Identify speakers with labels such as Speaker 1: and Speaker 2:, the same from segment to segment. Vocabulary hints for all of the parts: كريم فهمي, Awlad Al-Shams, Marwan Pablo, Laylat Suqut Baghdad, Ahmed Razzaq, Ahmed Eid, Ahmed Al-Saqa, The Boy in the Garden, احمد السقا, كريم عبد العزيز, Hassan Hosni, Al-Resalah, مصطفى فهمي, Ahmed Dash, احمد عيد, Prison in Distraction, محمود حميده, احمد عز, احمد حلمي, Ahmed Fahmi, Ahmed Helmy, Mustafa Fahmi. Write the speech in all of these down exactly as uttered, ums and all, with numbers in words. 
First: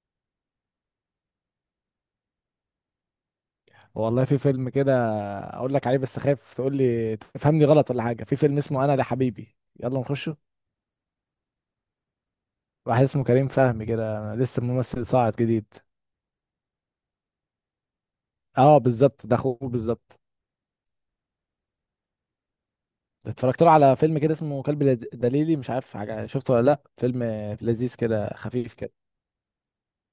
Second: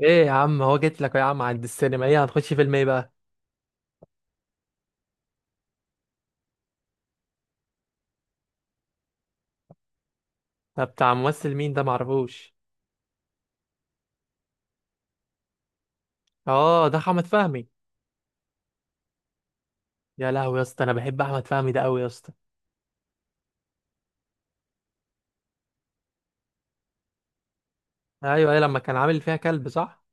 Speaker 1: ايه يا عم، هو جيت لك يا عم عند السينما. ايه هنخش فيلم ايه بقى؟
Speaker 2: والله في فيلم كده، اقول لك عليه بس خايف تقول لي تفهمني غلط ولا حاجه. في فيلم اسمه انا لحبيبي، يلا نخشه.
Speaker 1: ده بتاع ممثل مين؟ ده معرفوش.
Speaker 2: واحد اسمه كريم فهمي كده، لسه ممثل صاعد جديد.
Speaker 1: اه، ده احمد فهمي.
Speaker 2: اه بالظبط، ده اخوه بالظبط.
Speaker 1: يا لهوي يا اسطى، انا بحب احمد فهمي ده قوي يا اسطى.
Speaker 2: اتفرجت له على فيلم كده اسمه كلب لد- دليلي، مش عارف حاجه شفته ولا لا. فيلم لذيذ كده،
Speaker 1: ايوه، ايه
Speaker 2: خفيف
Speaker 1: لما
Speaker 2: كده.
Speaker 1: كان عامل فيها كلب، صح؟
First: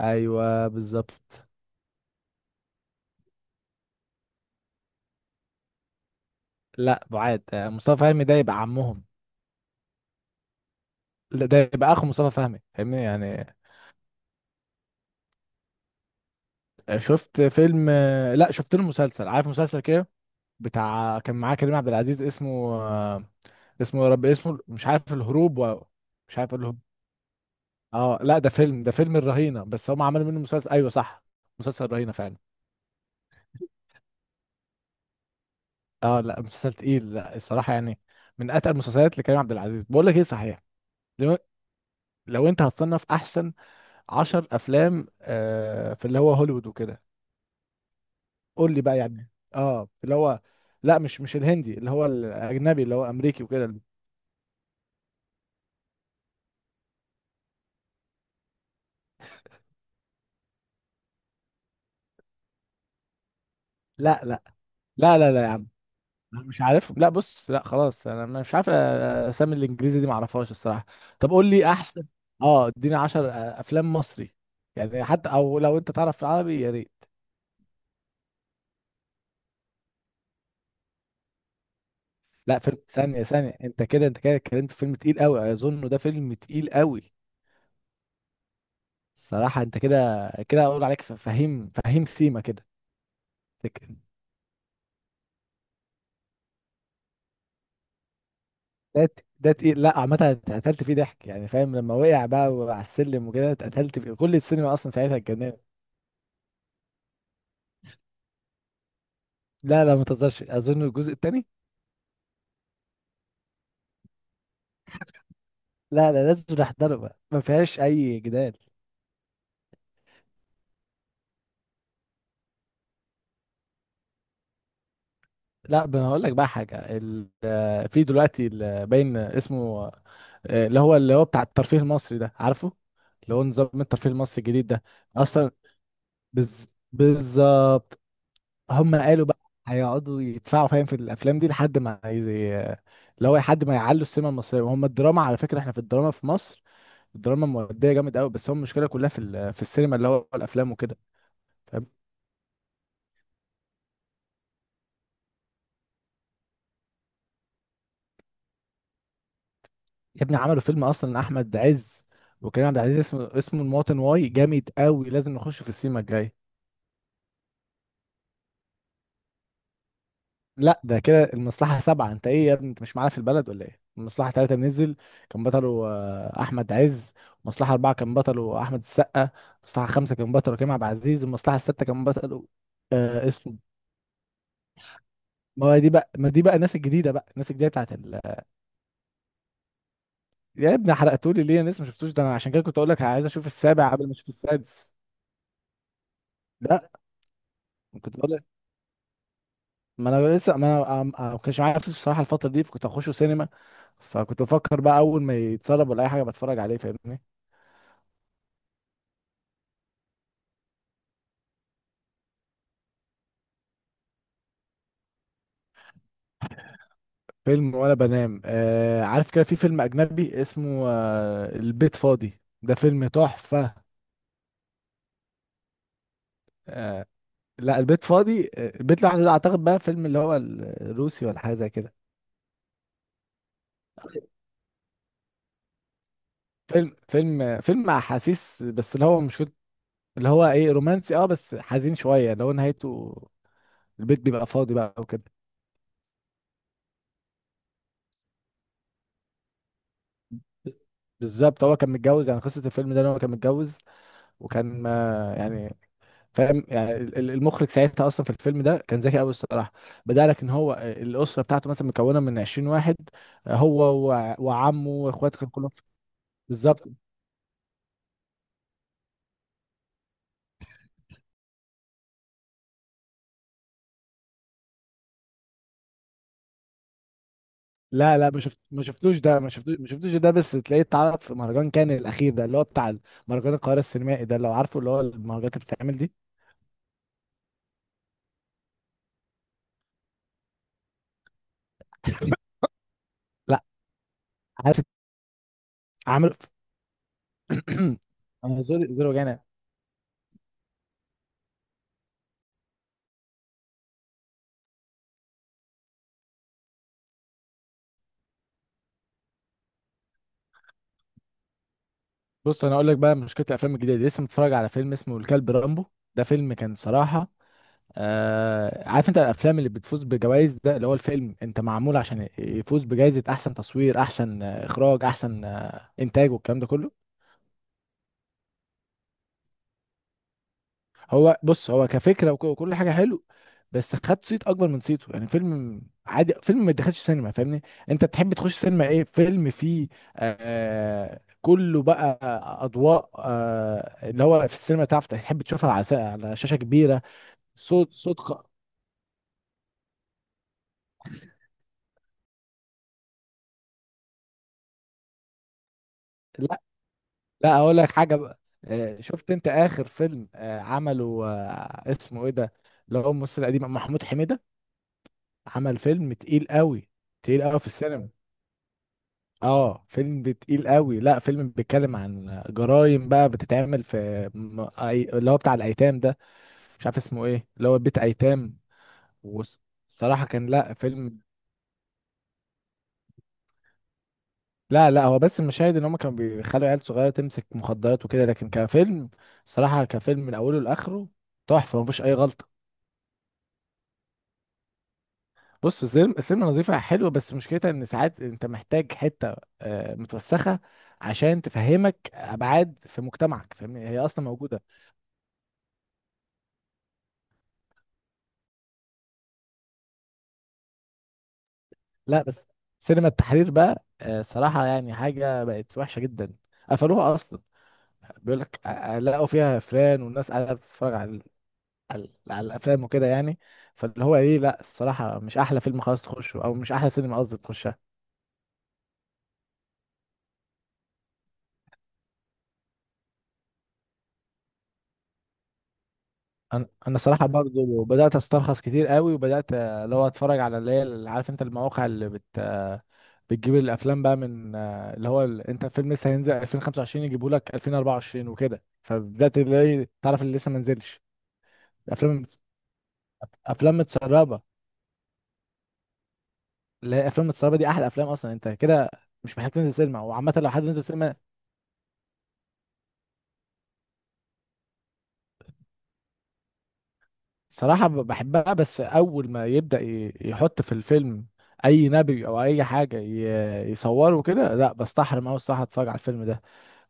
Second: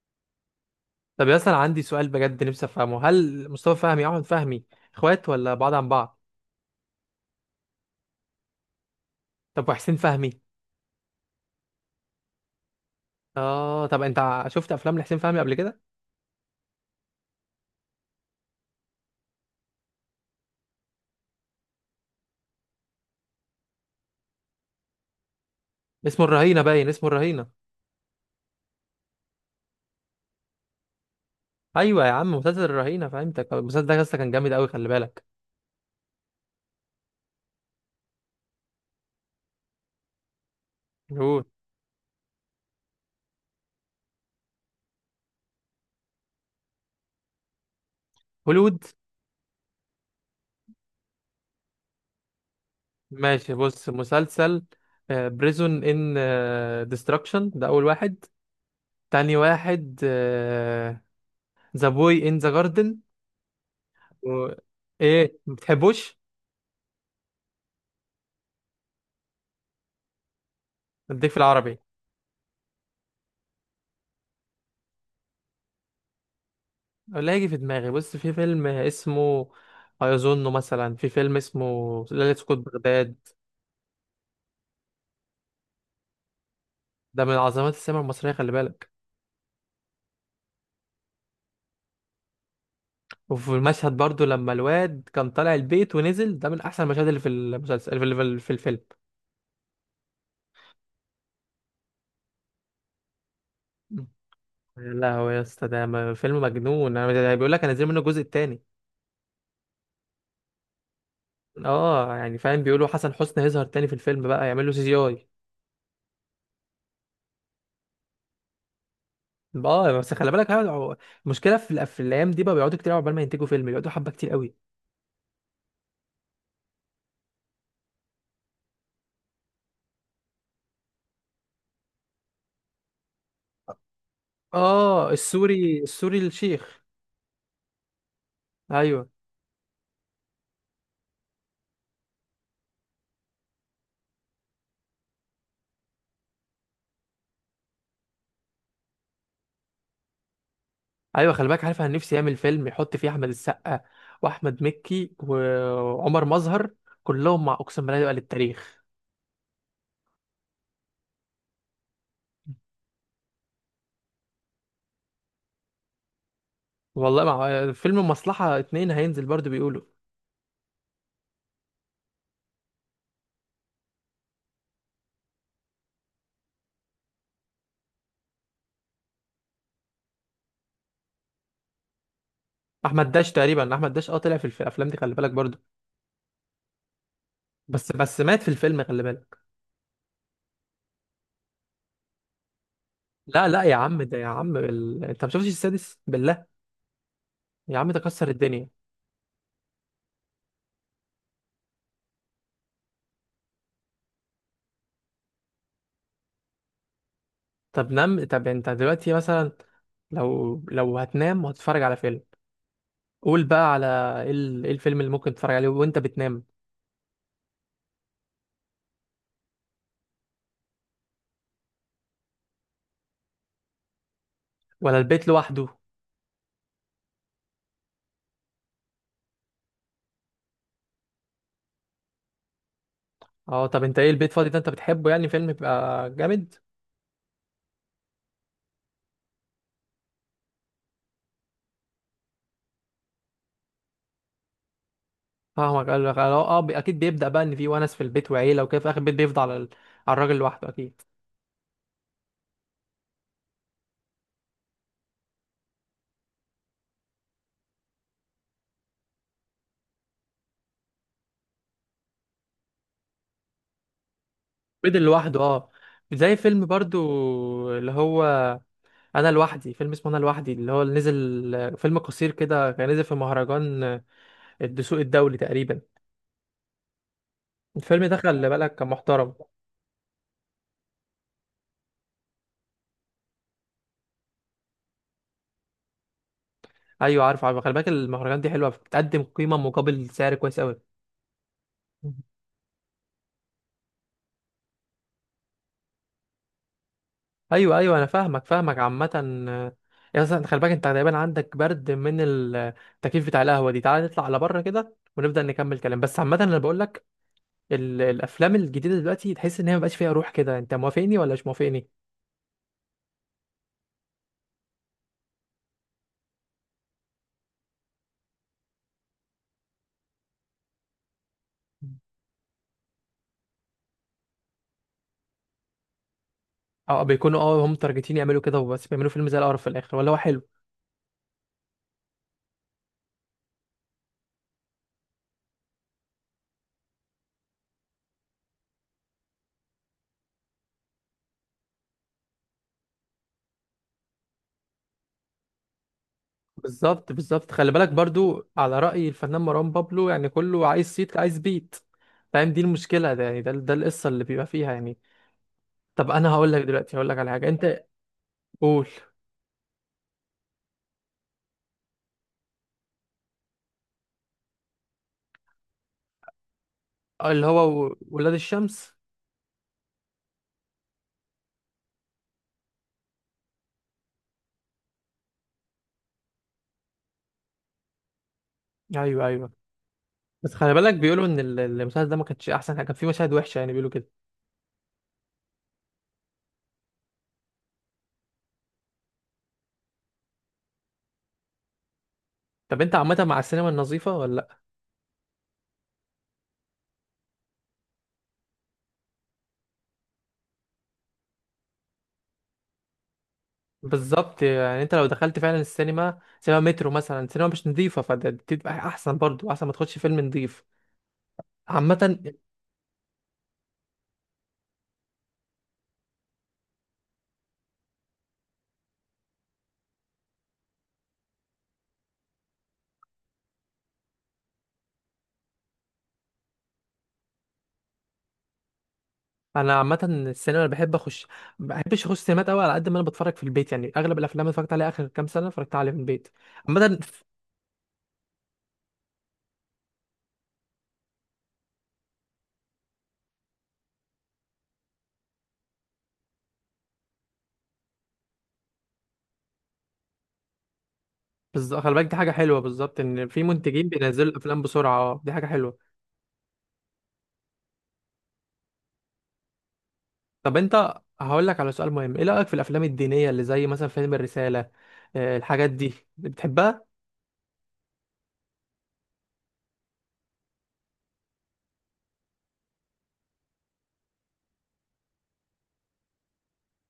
Speaker 2: ايوه
Speaker 1: طب يا
Speaker 2: بالظبط.
Speaker 1: اسطى، انا عندي سؤال بجد نفسي افهمه. هل مصطفى فهمي واحمد فهمي اخوات ولا بعاد عن بعض؟
Speaker 2: لا بعاد، آه، مصطفى فهمي ده يبقى عمهم.
Speaker 1: طب وحسين فهمي؟
Speaker 2: لا ده يبقى اخو مصطفى فهمي، فاهمني يعني.
Speaker 1: اه. طب انت ع- شفت افلام لحسين فهمي قبل كده؟
Speaker 2: آه، شفت فيلم، آه، لا شفت له مسلسل، عارف مسلسل كده، بتاع كان معاه كريم عبد العزيز اسمه. آه، اسمه يا رب اسمه، مش عارف الهروب و...
Speaker 1: اسمه
Speaker 2: مش عارف
Speaker 1: الرهينه
Speaker 2: الهروب.
Speaker 1: باين، اسمه الرهينه.
Speaker 2: اه لا ده فيلم، ده فيلم الرهينة، بس هم عملوا منه مسلسل، ايوه صح، مسلسل
Speaker 1: ايوه يا
Speaker 2: الرهينة
Speaker 1: عم،
Speaker 2: فعلا.
Speaker 1: مسلسل الرهينه، فهمتك. المسلسل ده يا اسطى كان جامد قوي، خلي بالك.
Speaker 2: اه لا مسلسل تقيل، لا الصراحة يعني من اتقل المسلسلات لكريم عبد العزيز. بقول لك ايه صحيح، لو,
Speaker 1: هوليوود.
Speaker 2: لو انت هتصنف احسن عشر افلام آه في اللي هو هوليوود وكده، قول لي
Speaker 1: هوليوود.
Speaker 2: بقى يعني اه اللي هو، لا مش مش الهندي، اللي هو الاجنبي، اللي هو امريكي
Speaker 1: ماشي،
Speaker 2: وكده.
Speaker 1: بص، مسلسل بريزون ان ديستراكشن ده اول واحد. تاني واحد، ذا بوي ان ذا جاردن
Speaker 2: لا لا
Speaker 1: و...
Speaker 2: لا لا
Speaker 1: ايه، ما
Speaker 2: لا،
Speaker 1: بتحبوش؟
Speaker 2: مش عارف، لا بص لا خلاص، انا مش عارف اسامي الانجليزي دي، ما اعرفهاش الصراحه. طب
Speaker 1: اديك في
Speaker 2: قول لي
Speaker 1: العربي.
Speaker 2: احسن، اه اديني عشر افلام مصري يعني حتى، او لو انت تعرف في العربي يا ريت.
Speaker 1: ولا هيجي في دماغي. بص، في فيلم اسمه، ايظنه مثلا، في فيلم اسمه ليلة سقوط
Speaker 2: لا فيلم،
Speaker 1: بغداد.
Speaker 2: ثانيه ثانيه، انت كده انت كده اتكلمت في فيلم تقيل قوي، اظن ده فيلم تقيل قوي.
Speaker 1: ده من عظمات السينما المصرية، خلي بالك.
Speaker 2: الصراحه انت كده كده اقول عليك ف- فهيم فهيم سيما كده.
Speaker 1: وفي
Speaker 2: لك-
Speaker 1: المشهد برضو لما الواد كان طالع البيت ونزل، ده من احسن المشاهد اللي في المسلسل، اللي في اللي في الفيلم.
Speaker 2: ده ت- ده تقيل. لا عامه اتقتلت فيه ضحك يعني، فاهم لما وقع بقى على السلم وكده، اتقتلت فيه كل السينما اصلا،
Speaker 1: يا
Speaker 2: ساعتها
Speaker 1: لهوي يا
Speaker 2: اتجننت.
Speaker 1: اسطى، ده م- فيلم مجنون. انا ده بيقول لك هنزل منه الجزء التاني.
Speaker 2: لا لا ما تهزرش، اظن الجزء الثاني.
Speaker 1: اه يعني، فاهم، بيقولوا حسن حسني هيظهر تاني في الفيلم بقى، يعمل له سي جي اي.
Speaker 2: لا لا لازم نحضره بقى، ما فيهاش اي جدال.
Speaker 1: اه بس خلي بالك هو- المشكله في الأف- في الايام دي بقى بيقعدوا كتير قوي عقبال ما ينتجوا فيلم، بيقعدوا حبه كتير قوي.
Speaker 2: لا ب- انا هقول لك بقى حاجه، ال- آه، في دلوقتي ال- باين اسمه، آه، اللي هو اللي هو بتاع الترفيه المصري ده عارفه، اللي هو نظام الترفيه المصري الجديد ده
Speaker 1: اه،
Speaker 2: اصلا.
Speaker 1: السوري، السوري
Speaker 2: بز...
Speaker 1: الشيخ.
Speaker 2: بالظبط. هم
Speaker 1: ايوه،
Speaker 2: قالوا بقى هيقعدوا يدفعوا، فاهم، في الافلام دي لحد ما زي اللي هو لحد ما يعلوا السينما المصريه، وهم الدراما على فكره. احنا في الدراما في مصر، الدراما موديه جامد قوي، بس هو المشكله كلها في ال... في السينما، اللي هو الافلام وكده.
Speaker 1: ايوه، خلي بالك، عارف، انا
Speaker 2: فاهمني؟
Speaker 1: نفسي يعمل فيلم يحط فيه احمد السقا واحمد مكي وعمر مظهر كلهم، مع اقسم بالله يبقى للتاريخ.
Speaker 2: يا ابني عملوا فيلم اصلا احمد عز وكريم عبد العزيز، اسمه اسمه المواطن، واي جامد قوي، لازم نخش في السينما الجاي.
Speaker 1: والله، مع فيلم مصلحه اتنين هينزل برضو بيقولوا.
Speaker 2: لا ده كده المصلحه سبعه، انت ايه يا ابني، انت مش معانا في البلد ولا ايه؟ المصلحه ثلاثه نزل، كان بطله آه، احمد عز. المصلحه اربعه كان بطله احمد السقا. المصلحه خمسه كان بطله كريم عبد العزيز، والمصلحه السته كان بطله،
Speaker 1: احمد
Speaker 2: آه
Speaker 1: داش
Speaker 2: اسمه،
Speaker 1: تقريبا، احمد داش، اه طلع في الف- الافلام دي، خلي بالك برضو.
Speaker 2: ما هو دي بقى، ما دي بقى الناس الجديده بقى، الناس الجديده
Speaker 1: بس
Speaker 2: بتاعت ال...
Speaker 1: بس مات في الفيلم، خلي بالك.
Speaker 2: يا ابني حرقتولي ليه، انا لسه ما شفتوش ده. انا عشان كده كنت اقول لك عايز اشوف
Speaker 1: لا لا يا
Speaker 2: السابع
Speaker 1: عم،
Speaker 2: قبل ما
Speaker 1: ده يا
Speaker 2: اشوف
Speaker 1: عم
Speaker 2: السادس.
Speaker 1: ال... انت ما شفتش السادس بالله؟
Speaker 2: لا،
Speaker 1: يا عم ده
Speaker 2: كنت
Speaker 1: كسر
Speaker 2: بقول،
Speaker 1: الدنيا.
Speaker 2: ما انا لسه ما انا عم- عم- ما كانش معايا فلوس الصراحه الفتره دي، فكنت هخشه سينما. فكنت بفكر بقى اول ما يتسرب ولا اي حاجه بتفرج عليه، فاهمني.
Speaker 1: طب نام. طب انت دلوقتي مثلا، لو لو هتنام وهتتفرج على فيلم، قول بقى على ايه، ال- إيه الفيلم اللي ممكن تتفرج عليه وانت بتنام؟
Speaker 2: فيلم وانا بنام، آه عارف كده في فيلم اجنبي اسمه آه البيت فاضي، ده فيلم تحفه.
Speaker 1: ولا البيت لوحده؟
Speaker 2: آه. لا البيت فاضي، آه، البيت لوحده ده اعتقد بقى فيلم اللي هو الروسي ولا حاجه زي كده.
Speaker 1: اه. طب انت ايه، البيت فاضي ده انت بتحبه يعني، فيلم بيبقى جامد؟
Speaker 2: فيلم فيلم فيلم احاسيس، بس اللي هو مش كنت، اللي هو ايه رومانسي، اه بس حزين شويه، اللي هو نهايته البيت بيبقى فاضي بقى وكده.
Speaker 1: فاهمك. قال لك اه، آه، بي- اكيد بيبدأ بقى ان في ونس في البيت وعيله وكده، في اخر البيت بيفضل على ال- على الراجل لوحده، اكيد.
Speaker 2: بالظبط، هو كان متجوز، يعني قصة الفيلم ده ان هو كان متجوز، وكان ما يعني، فاهم يعني ال- ال- المخرج ساعتها اصلا في الفيلم ده كان ذكي قوي الصراحة. بدأ لك ان هو الأسرة بتاعته مثلا مكونة من عشرين واحد هو وع- وعمه
Speaker 1: بدل
Speaker 2: واخواته
Speaker 1: لوحده،
Speaker 2: كانوا كلهم
Speaker 1: اه.
Speaker 2: في.
Speaker 1: زي فيلم
Speaker 2: بالظبط.
Speaker 1: برضو، اللي هو انا لوحدي، فيلم اسمه انا لوحدي، اللي هو اللي نزل فيلم قصير كده، كان نزل في مهرجان الدسوق الدولي تقريبا. الفيلم ده
Speaker 2: لا لا، ما
Speaker 1: خلي
Speaker 2: شفت
Speaker 1: بالك
Speaker 2: ما
Speaker 1: كان
Speaker 2: شفتوش
Speaker 1: محترم.
Speaker 2: ده، ما شفتوش ما شفتوش ده، بس تلاقيه اتعرض في مهرجان كان الأخير ده، اللي هو بتاع مهرجان القاهرة السينمائي ده، لو عارفه اللي هو المهرجانات اللي بتتعمل دي.
Speaker 1: ايوه، عارف عارف، خلي بالك، المهرجان دي حلوه، بتقدم قيمه مقابل سعر كويس قوي.
Speaker 2: لا، عارف، عامل.
Speaker 1: ايوه ايوه، انا فاهمك
Speaker 2: انا
Speaker 1: فاهمك،
Speaker 2: زوري زوري
Speaker 1: عامه.
Speaker 2: وجعان.
Speaker 1: يا اصلا خلي بالك انت تقريبا عندك برد من التكييف بتاع القهوه دي، تعالى نطلع على بره كده ونبدا نكمل كلام. بس عامه انا بقول لك ال- الافلام الجديده دلوقتي تحس ان هي مبقاش فيها روح كده، انت موافقني ولا مش موافقني؟
Speaker 2: بص انا اقول لك بقى، مشكله الافلام الجديده دي، لسه متفرج على فيلم اسمه الكلب رامبو، ده فيلم كان صراحه، آه عارف انت الافلام اللي بتفوز بجوائز ده، اللي هو الفيلم انت معمول عشان يفوز بجائزه احسن تصوير احسن آه، اخراج احسن آه، انتاج، والكلام ده كله.
Speaker 1: اه بيكونوا، اه هم متارجتين يعملوا كده وبس، بيعملوا فيلم زي القرف في الاخر ولا هو حلو.
Speaker 2: هو بص هو كفكره وك- وكل حاجه حلو، بس خد صيت اكبر من صيته، يعني فيلم عادي، فيلم ما يدخلش سينما، فاهمني. انت تحب تخش سينما ايه، فيلم فيه آه كله بقى اضواء، آه اللي هو في السينما، تعرف تحب تشوفها على س- على شاشه كبيره.
Speaker 1: بالظبط، بالظبط، خلي بالك
Speaker 2: صوت صوت خ...
Speaker 1: برضو على رأي الفنان مروان بابلو، يعني كله عايز صيت عايز بيت. فاهم، دي المشكلة. ده يعني، ده ده القصة اللي بيبقى فيها يعني. طب انا هقول
Speaker 2: لا
Speaker 1: لك دلوقتي، هقول لك على حاجة
Speaker 2: لا، اقول
Speaker 1: انت.
Speaker 2: لك حاجه بقى،
Speaker 1: قول.
Speaker 2: آه شفت انت اخر فيلم آه عمله، آه اسمه ايه ده، اللي هو الممثل القديم محمود حميده، عمل فيلم تقيل قوي، تقيل
Speaker 1: اللي
Speaker 2: قوي في
Speaker 1: هو و-
Speaker 2: السينما.
Speaker 1: ولاد الشمس.
Speaker 2: اه فيلم تقيل قوي، لا فيلم بيتكلم عن جرائم بقى بتتعمل في م- أي- اللي هو بتاع الايتام ده، مش عارف اسمه ايه، اللي هو بيت ايتام.
Speaker 1: ايوه ايوه،
Speaker 2: وصراحة كان
Speaker 1: بس خلي
Speaker 2: لا
Speaker 1: بالك
Speaker 2: فيلم.
Speaker 1: بيقولوا ان ال- المسلسل ده ما كانش احسن حاجة، كان فيه مشاهد وحشة يعني، بيقولوا كده.
Speaker 2: لا لا هو بس المشاهد، ان هم كانوا بيخلوا عيال صغيرة تمسك مخدرات وكده، لكن كفيلم صراحة، كفيلم من اوله لاخره، تحفة، مفيش اي غلطة.
Speaker 1: طب انت عامة مع السينما النظيفة ولا؟
Speaker 2: بص، السينما السينما نظيفة حلوة، بس مشكلتها ان ساعات انت محتاج حتة آه، متوسخة عشان تفهمك ابعاد في مجتمعك، فاهمني، هي اصلا
Speaker 1: بالظبط،
Speaker 2: موجودة.
Speaker 1: يعني انت لو دخلت فعلا السينما، سينما مترو مثلا، سينما مش نظيفه، فتبقى احسن برضو، احسن ما تخش فيلم نظيف،
Speaker 2: لا
Speaker 1: عامه.
Speaker 2: بس، سينما التحرير بقى، آه، صراحة يعني حاجة بقت وحشة جدا، قفلوها أصلا. بيقول لك آه، آه، لقوا فيها فيران، والناس قاعدة بتتفرج على ال- على ال- على الأفلام وكده يعني. فاللي هو إيه، لا الصراحة مش أحلى فيلم خلاص تخشه، أو مش أحلى سينما قصدي تخشها.
Speaker 1: انا عامه السينما اللي بحب اخش، ما بحبش اخش سينمات قوي، على قد ما انا بتفرج في البيت يعني، اغلب الافلام اللي اتفرجت عليها اخر كام سنه اتفرجت عليها في البيت،
Speaker 2: أنا أنا
Speaker 1: عامه.
Speaker 2: صراحة برضو بدأت أسترخص كتير قوي، وبدأت آه، اللي هو أتفرج على اللي هي، اللي عارف أنت المواقع اللي بت آه، بتجيب الافلام بقى، من آه، اللي هو ال- انت فيلم لسه هينزل ألفين وخمسة وعشرين يجيبوا لك ألفين وأربعة وعشرين وكده، فبدات اللي هي إيه، تعرف اللي لسه ما نزلش
Speaker 1: بالظبط، خلي بالك، دي
Speaker 2: افلام،
Speaker 1: حاجه حلوه بالظبط، ان في
Speaker 2: افلام
Speaker 1: منتجين بينزلوا
Speaker 2: متسربه،
Speaker 1: الافلام بسرعه، اه دي حاجه حلوه.
Speaker 2: اللي هي افلام متسربه دي احلى افلام اصلا انت كده، مش محتاج تنزل سينما. وعامه لو
Speaker 1: طب
Speaker 2: حد نزل
Speaker 1: انت،
Speaker 2: سينما.
Speaker 1: هقول لك على سؤال مهم، ايه رايك في الافلام الدينيه اللي زي مثلا فيلم الرساله، آه، الحاجات دي بتحبها؟
Speaker 2: صراحه ب- بحبها، بس اول ما يبدا ي- يحط في الفيلم اي نبي او اي حاجه ي- يصوره كده، لا بستحرم اوي الصراحه اتفرج على الفيلم ده،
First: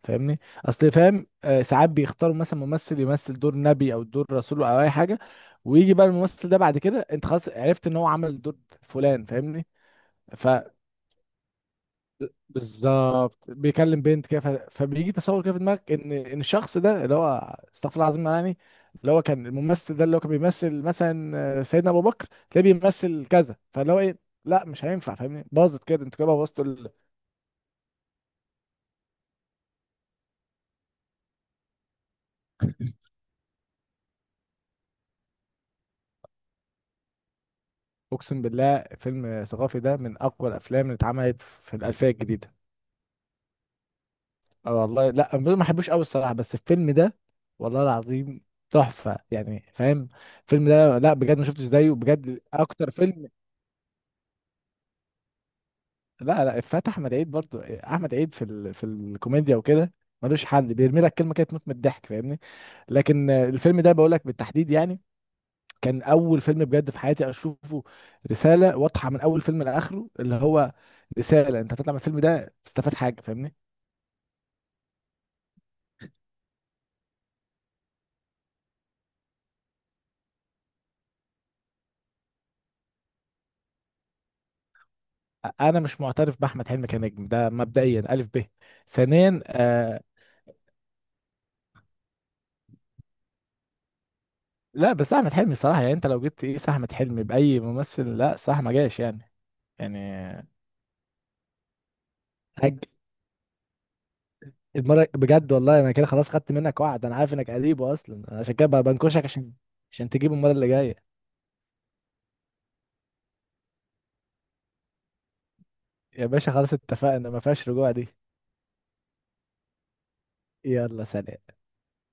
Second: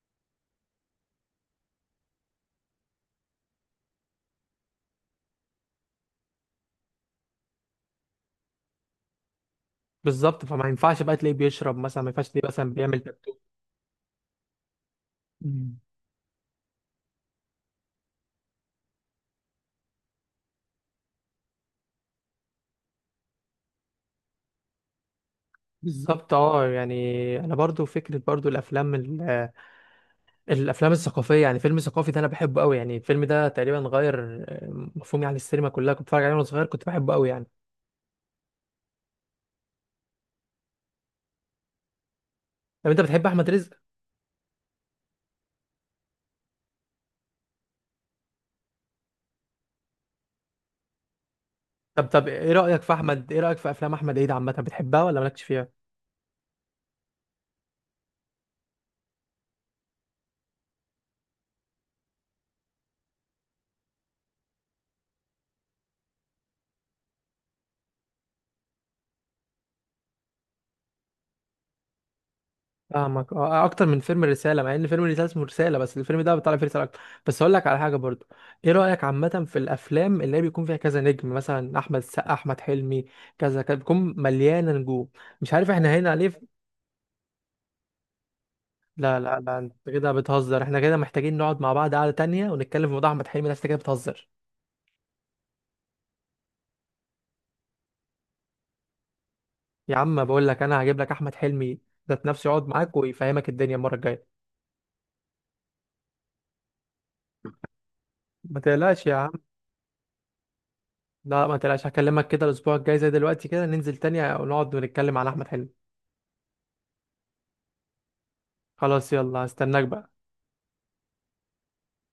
Speaker 2: فاهمني. اصل فاهم، آه، ساعات بيختاروا مثلا ممثل يمثل دور نبي او دور رسول او اي حاجه، ويجي بقى الممثل ده بعد كده انت خلاص عرفت ان هو عمل دور فلان، فاهمني.
Speaker 1: بالظبط، فما ينفعش بقى تلاقيه بيشرب مثلا، ما ينفعش تلاقيه مثلا بيعمل ده.
Speaker 2: بالظبط، بيكلم بنت كده، ف- فبيجي تصور كده في دماغك ان ان الشخص ده اللي هو استغفر الله العظيم يعني، اللي هو كان الممثل ده اللي هو كان بيمثل مثلا آه، سيدنا ابو بكر، تلاقيه بيمثل كذا، فاللي هو ايه، لا مش هينفع، فاهمني، باظت كده، انت كده
Speaker 1: بالظبط.
Speaker 2: بوظت
Speaker 1: اه
Speaker 2: ال-
Speaker 1: يعني، انا برضو فكره برضو الافلام ال- الافلام الثقافيه، يعني فيلم ثقافي ده انا بحبه قوي يعني، الفيلم ده تقريبا غير آه، مفهومي عن السينما كلها. كنت بتفرج عليه وانا صغير، كنت بحبه قوي يعني.
Speaker 2: اقسم بالله فيلم ثقافي ده من اقوى الافلام اللي اتعملت في الالفيه الجديده.
Speaker 1: طب انت بتحب احمد رزق؟
Speaker 2: آه والله لا أنا ما بحبوش قوي الصراحه، بس الفيلم ده والله العظيم تحفه يعني فاهم، الفيلم ده لا بجد ما شفتش زيه
Speaker 1: طب طب
Speaker 2: بجد،
Speaker 1: ايه رايك
Speaker 2: اكتر
Speaker 1: في
Speaker 2: فيلم.
Speaker 1: احمد، ايه رايك في افلام احمد عيد عامه، بتحبها ولا مالكش فيها؟
Speaker 2: لا لا افات احمد عيد برضو، احمد عيد في ال... في الكوميديا وكده ملوش حل، بيرمي لك كلمه كده تموت من الضحك، فاهمني. لكن آه، الفيلم ده بقول لك بالتحديد يعني كان اول فيلم بجد في حياتي اشوفه، رساله واضحه من اول فيلم لاخره، اللي هو رساله انت هتطلع من الفيلم ده تستفاد حاجه،
Speaker 1: فاهمك.
Speaker 2: فاهمني.
Speaker 1: اه، آه، اكتر من فيلم الرساله، مع ان فيلم الرساله اسمه رساله، بس الفيلم ده بيطلع فيه رساله اكتر. بس اقول لك على حاجه برضو، ايه رايك عامه في الافلام اللي هي بيكون فيها كذا نجم، مثلا احمد السقا، احمد حلمي، كذا كذا، بيكون مليانه نجوم؟ مش عارف
Speaker 2: انا
Speaker 1: احنا
Speaker 2: مش
Speaker 1: هنا ليه في-
Speaker 2: معترف باحمد حلمي كنجم ده مبدئيا الف ب.
Speaker 1: لا لا
Speaker 2: ثانيا
Speaker 1: لا، انت
Speaker 2: آه
Speaker 1: كده بتهزر، احنا كده محتاجين نقعد مع بعض قعده تانية ونتكلم في موضوع احمد حلمي ده، أنت كده بتهزر.
Speaker 2: لا بس احمد حلمي صراحه يعني، انت لو جبت ايه احمد حلمي باي ممثل، لا صح ما جاش يعني،
Speaker 1: يا عم بقول
Speaker 2: يعني.
Speaker 1: لك انا هجيب لك احمد حلمي ذات نفسه يقعد معاك ويفهمك الدنيا المره الجايه.
Speaker 2: المرة بجد والله انا كده خلاص خدت منك وعد، انا عارف انك قريبه اصلا، انا عشان
Speaker 1: ما
Speaker 2: كده بقى
Speaker 1: تقلقش يا
Speaker 2: بنكشك
Speaker 1: عم.
Speaker 2: عشان، عشان تجيبه المرة اللي جاية.
Speaker 1: لا، ما تقلقش، هكلمك كده الاسبوع الجاي زي دلوقتي كده، ننزل تاني ونقعد ونتكلم على احمد حلمي.
Speaker 2: يا باشا خلاص اتفقنا، ما فيهاش رجوع دي.
Speaker 1: خلاص، يلا، هستناك بقى.
Speaker 2: يلا سلام.